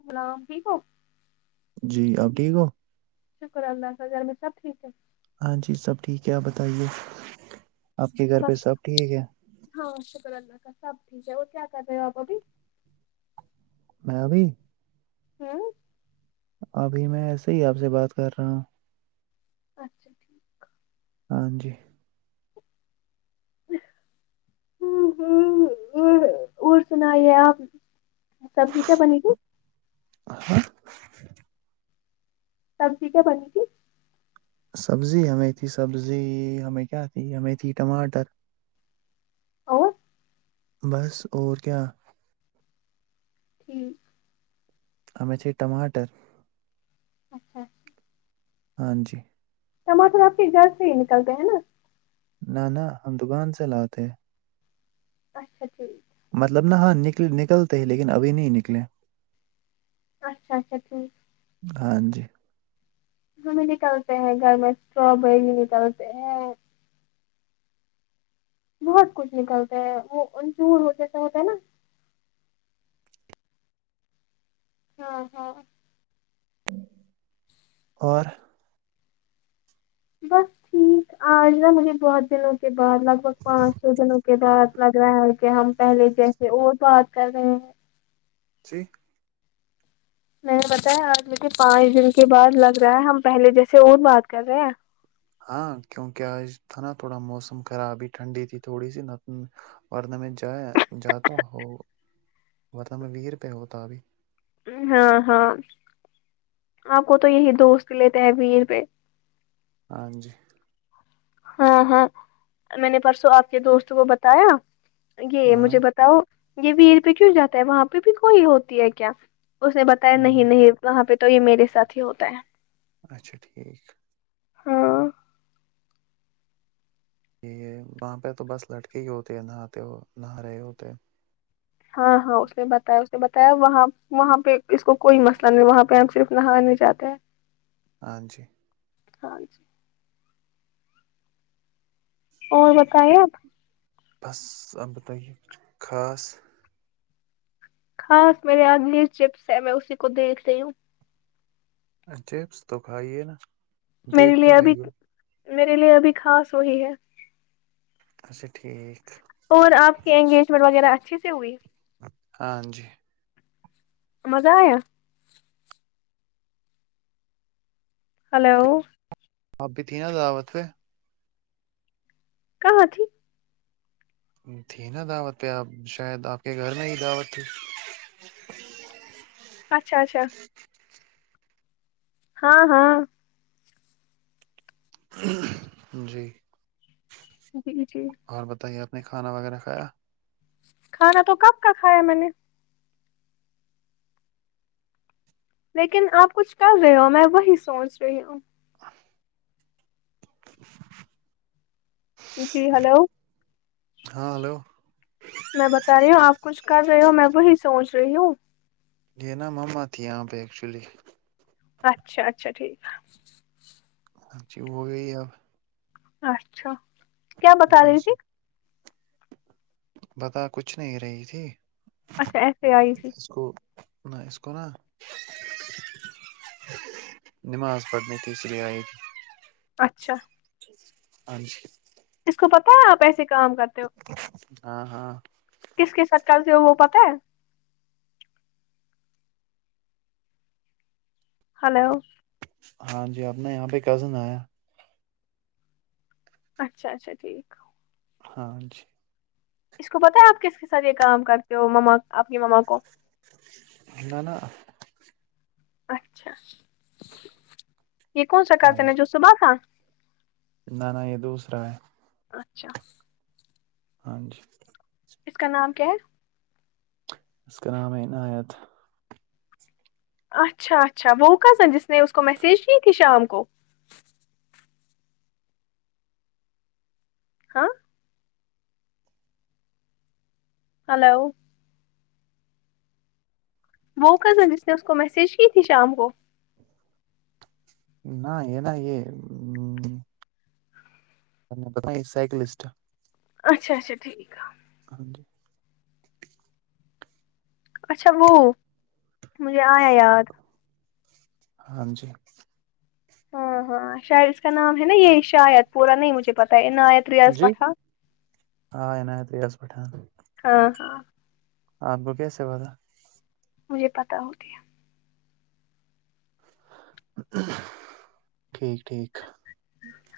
اسلام ٹھیک ہو جی آپ ٹھیک ہو شکر اللہ گھر میں سب ٹھیک ہے ہاں جی سب ٹھیک ہے آپ بتائیے آپ کے گھر پہ بس سب ٹھیک ہے ہاں شکر اللہ کا سب ٹھیک ہے اور کیا کر رہے ہو آپ ابھی میں ابھی ہوں ابھی میں ایسے ہی آپ سے بات کر رہا ہوں اچھا ٹھیک ہاں جی ہمم اور سنائیے آپ سبزی کیا بنی تھی ہاں سبزی کیا بنے تھی سبزی ہمیں تھی سبزی ہمیں کیا تھی ہمیں تھی ٹماٹر اور بس اور کیا ہمم ہم میں چی ٹماٹر اچھا ہاں جی ٹماٹر آپ کے گھر سے ہی نکلتے ہیں نا نہ نہ ہم دوکان سے لاتے ہیں اچھا ٹھیک مطلب نہا ہاں نکل نکلتے ہی لیکن ابھی نہیں نکلے اچھا اچھا ٹھیک ہاں جی ہمیں نکلتے ہیں گھر میں اسٹرابری نکلتے ہیں بہت کچھ نکلتا ہے وہ انچور ہو جیسا ہوتا ہے نا ہاں ہاں اور بس ٹھیک آج نا مجھے بہت دنوں اس کے بعد لگ بھگ پانچ چھ دنوں کے بعد لگ رہا ہے کہ ہم پہلے جیسے اور بات کر رہے ہیں جی میں نے بتایا آج مجھے پانچ دن کے بعد لگ رہا ہے ہم پہلے جیسے اور بات کر رہے ہیں ہاں کیونکہ آج تھا نا تھوڑا موسم خراب ہی ٹھنڈی تھی تھوڑی سی نہ ورنہ میں جا جاتا ہو ورنہ میں ویر پر ہوتا ابھی ہاں ہاں آپ کو تو یہی دوست لیتے ہیں ویر پہ ہاں جی ہاں ہاں میں نے پرسوں آپ کے دوست کو بتایا یہ ہاں مجھے بتاؤ یہ ویر پہ کیوں جاتا ہے وہاں پہ بھی کوئی ہوتی ہے کیا اس نے بتایا ہاں نہیں نہیں وہاں پہ تو یہ میرے ساتھ ہی ہوتا ہے اچھا ٹھیک ہاں یہ وہاں پہ تو بس لٹکے ہی ہوتے ہے نہاتے ہو نہا رہے ہوتے ہاں ہاں اس نے بتایا اس نے بتایا وہاں وہاں پہ اس کو کوئی مسئلہ نہیں وہاں پہ ہم صرف نہانے جاتے ہیں ہاں جی ہاں جی اور بتائی آپ بس ا ب تک کچھ خاص خاص میرے ہاتھ میں یہ چپس ہے، میں اسی کو دیکھ رہی ہوں چپس تو کھائیے نا میرے دیکھ کیوں لیے ابھی رہی ہو میرے لیے ابھی خاص وہی ہے اچھا ٹھیک اور آپ کی انگیجمنٹ وغیرہ اچھے سے ہوئی ہاں جی مزہ آیا ہلو آپ بھی تھی نا داوت میں کہاں تھی تھی نا دعوت پہ آپ شاید آپ کے گھر میں ہی دعوت تھی اچھا اچھا ہاں ہاں جی جی جی اور بتائیے آپ نے کھانا وغیرہ کھایا کھانا تو کب کا کھایا ہے میں نے لیکن آپ کچھ کر رہے ہو میں وہی سوچ رہی ہوں جی ہلو ہاں ہلو میں بتا رہی ہوں آپ کچھ کر رہے ہو میں وہی سوچ رہی ہوں یہ نا مما تھی یہاں پہ ایکچولی اچھا اچھا ٹھیک ہے ہاں جی وہ بھی آب اچھا کیا بتا جی رہی جی تھی بتا کچھ نہیں رہی تھی اچھا ایسے آئی تھی اس کو نہ اس کو نا نماز پڑنی تھی اس لیے آںی تھی اچھا ہاں جی اس کو پتہ ہے آپ ایسے کام کرتے ہو ہاں ہاں کس کے شک کرتے ہو وہ پتا ہے ہلو ہاں جی آپنے یہاں پہ کزن آیاہے اچھا اچھا ٹھیک ہاں جی اس کو پتہ ہے آپ کس کے ساتھ یہ کام کرتے ہو مما اآپکی ماما کو نہ نہ اچھا یہ کون سا ہاں کرتے نا جی جو صبح کا نہ نہ یہ دوسرا ہے اچھا ہاں جی اس کا نام کیا ہے اس کا میں عنایات اچھا اچھا وہ کزن جس نے اس کو میسج کی تھی شام کو ہاں ہلو وہ کزن جس نے اس کو میسج کی تھی شام کو نہ یہ نہ یہ بت سائکلسٹ اچھا اچھا ٹھیک ہے ہاں جی اچھا وہ مجھے آیا یاد ہاں جی ہاں ہاں شاید اس کا نام ہے نا یہ شاید پورا نہیں مجھے پتاہ ہے عنایات ریاض پٹھان آ عنایت ریاض پٹھان ہاں ہاں آپ کو کیسے پتا مجھے پتا ہوتی ہے ٹھیک ٹھیک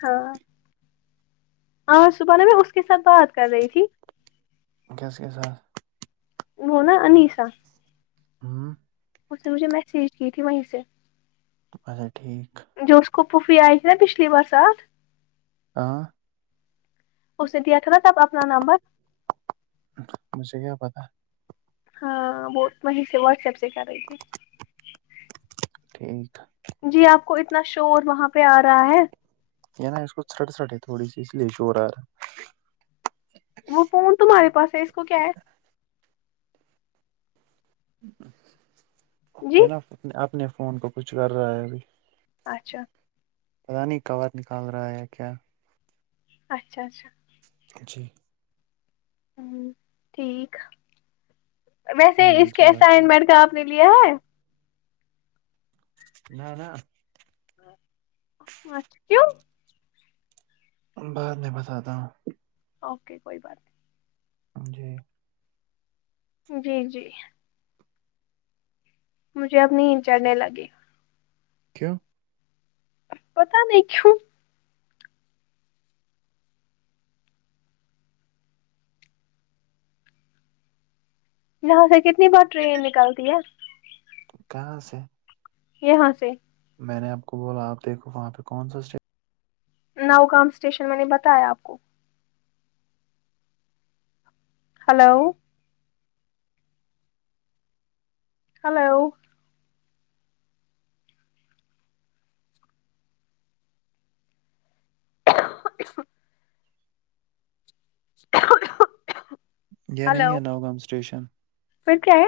ہاں ہاں صبح میں اس کے ساتھ بات کر رہی تھی کس کے ساتھ وہ نا انیسہ ہاں اس نے مجھے میسیج کی تھی وہیں سے تو پھلے ٹھیک جو اس کو پوفی آئی تھی نا پچھلی بار سال ہاں اس نے دیا تھا نا تب اپنا نمبر مجھے کیا پتا ہاں وہ وہیں سے لفٹ سائیڈ سے کر رہی تھی ٹھیک ہے جی آپ کو اتنا شور وہاں پہ آ رہا ہے یہ نا اس کو سھٹ سٹ ہے تھوڑی سی اس لیے اشو ہورہا تھا وہ فون تمہارے پاس ہے اس کو کیا ہے جی یہ نا اپ اپنے فون کو کچھ کر رہا ہے اب اچھا پتا نہیں کور نکال رہا ہے کیا اچھا اچھا جی ہوں ٹھیک ویسے ہاں اس کے جی اور اسائنمنٹ کا آپ نے لیا ہے نہ نہ اچھا کیوں بعد میں بتاتا ہوں اوکے کوئی بات نہیں جی جی جی مجھے اپنی ہی چڑھنے لگی کیوں پتاہ نہیں کیوں یہاں سے کتنی بار ٹرین نکلتی ہے کہاں سے یہاں سے میں نے آپ کو بولا آپ دیکھو وہاں پہ کون سا اسٹیٹ نوگام اسٹیشن میں نے بتایا آپ کو ہلو ہلو [unintelligible] [unintelligible] یہ نہیں ہلو ہے ناگؤں اسٹیشن پھر کیا ہے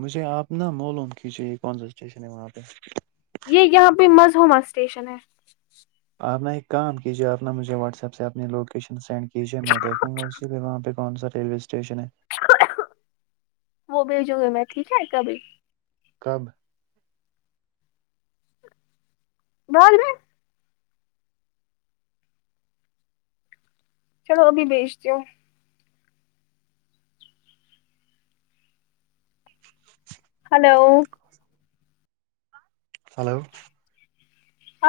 مجھے آپ نا معلوم کیجیے یہ کون سا اسٹیشن ہے وہاں پہ یہ یہاں پہ مظوما اسٹیشن ہے آپ نا ایک کام کیجیے آپ نے مجھے واٹس ایپ سے اپنی لوکیشن سینڈ کیجیے میں دیکھوں گا اسی پہ وہاں پہ کون سا ریلوے اسٹیشن ہے وہ بھیجو گے میں ٹھیک ہے کبھی کب بعد میں چلو ابھی بھیجتی ہو ہلو ہلو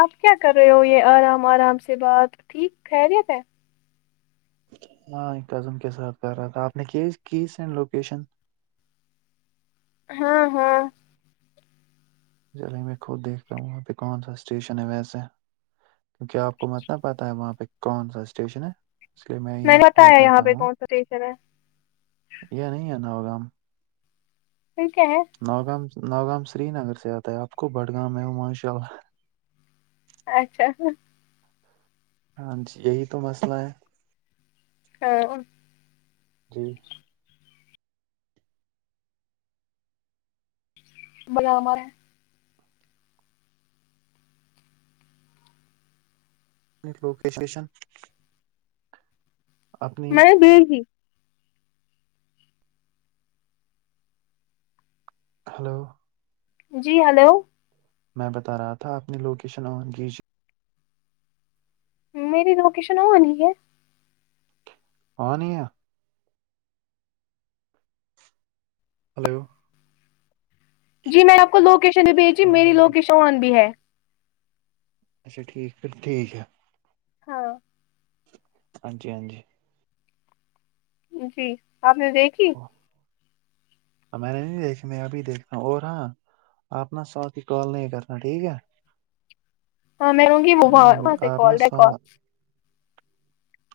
آپ کیا کر رہے ہو یہ آرام آرام سے بات ٹھیک خیریت ہے ہاں ایک کزم کے ساتھ کر رہا تھا آپ نے کی سینڈ لوکیشن ہاں ہاں چلئے میں خود دیکھتا ہوں وہاں پہ کونسا اسٹیشن ہے ویسے کی کیا آپ کو متنا پتہ ہے وہاں پہ کون سا اسٹیشن ہے اس لیے میں ہی نے آپ کو بتایا یہاں بتاتا پہ ہوں کون سا اسٹیشن ہے نہیں آنا ہوگا ہم پھر کیا ہے ناگام ناگام سری نگر سے آتا ہے آپ کو بڑگام ہے ماشاء اللہ اچھا ہاں جی یہی تو مسئلہ ہے ا جی بناوا ہے لوگ کیش کیشن میں نے بی ہلو جی ہلو میں بتا رہا تھا اپنی لوکیشن آن کیجیے میری لوکیشن اؤن ہی ہے پانییا ہلو جی میں آپ کو لوکیشن بھی بھیجی ہاں میری جی لوکیشن ون بھی ہے اچھا ٹھیک پھر ٹھیک ہے ہاں ہاں جی ہاں جی جی آپ نے دیکھی اوکے۔ میں نے نہیں دیکھ میں ابھی دیکھا ہوں اور ہاں آپنا ساتھ ہی کال نہیں کرنا ٹھیک ہے ہاں میں کہوں گی وہ م- وہاں سے آپ نا کال رہ سو کال نہ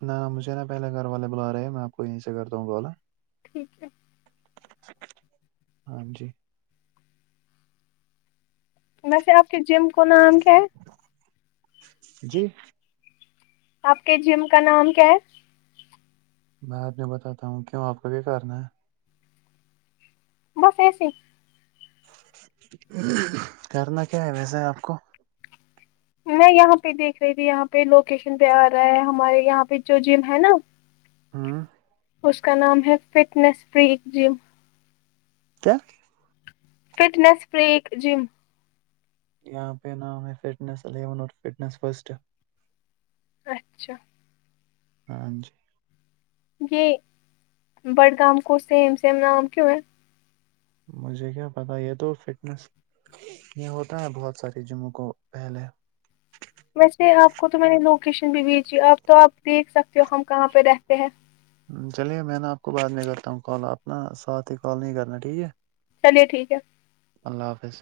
نہ مجھے نا پہلے گھر والے بلا رہے میں آپ کوئی یہی سے کرتا ہوں کال ٹھیک ہے ہاں جی ویسے آپ کے جم کو نام کیا ہے جی آپ کے جم کا نام کیا ہے میں بعد میں بتاتا ہوں کیوں آپ کو کیا کرنا ہے بس ایسیے کرنا کیا ہے ویسے آپ کو میں یہاں پہ دیکھ رہی تھی یہاں پہ لوکیشن پہ آ رہا ہے ہمارے یہاں پہ جو جم ہے نا ہاں اس کا نام ہے فٹنس فری جم کیا فٹنس فری جم یہاں پہ نام ہے فٹنس الیون فٹنس فرسٹ اچھا ہاں جی یہ بڈگام کو سیم سیم نام کیوں ہے مجھے کیا پتا یہ تو فٹنس یہ ہوتا ہے بہت ساری جموں کو پہلے ویسے آپ کو تو میں نے لوکیشن بھی بھیجی آپ تو آپ دیکھ سکتے ہو ہم کہاں پہ رہتے ہیں چلیے میں آپ کو بعد میں کرتا ہوں کال اپ نا ساتھ ہی کال نہیں کرنا ٹھیک ہے چلیے ٹھیک ہے اللہ حافظ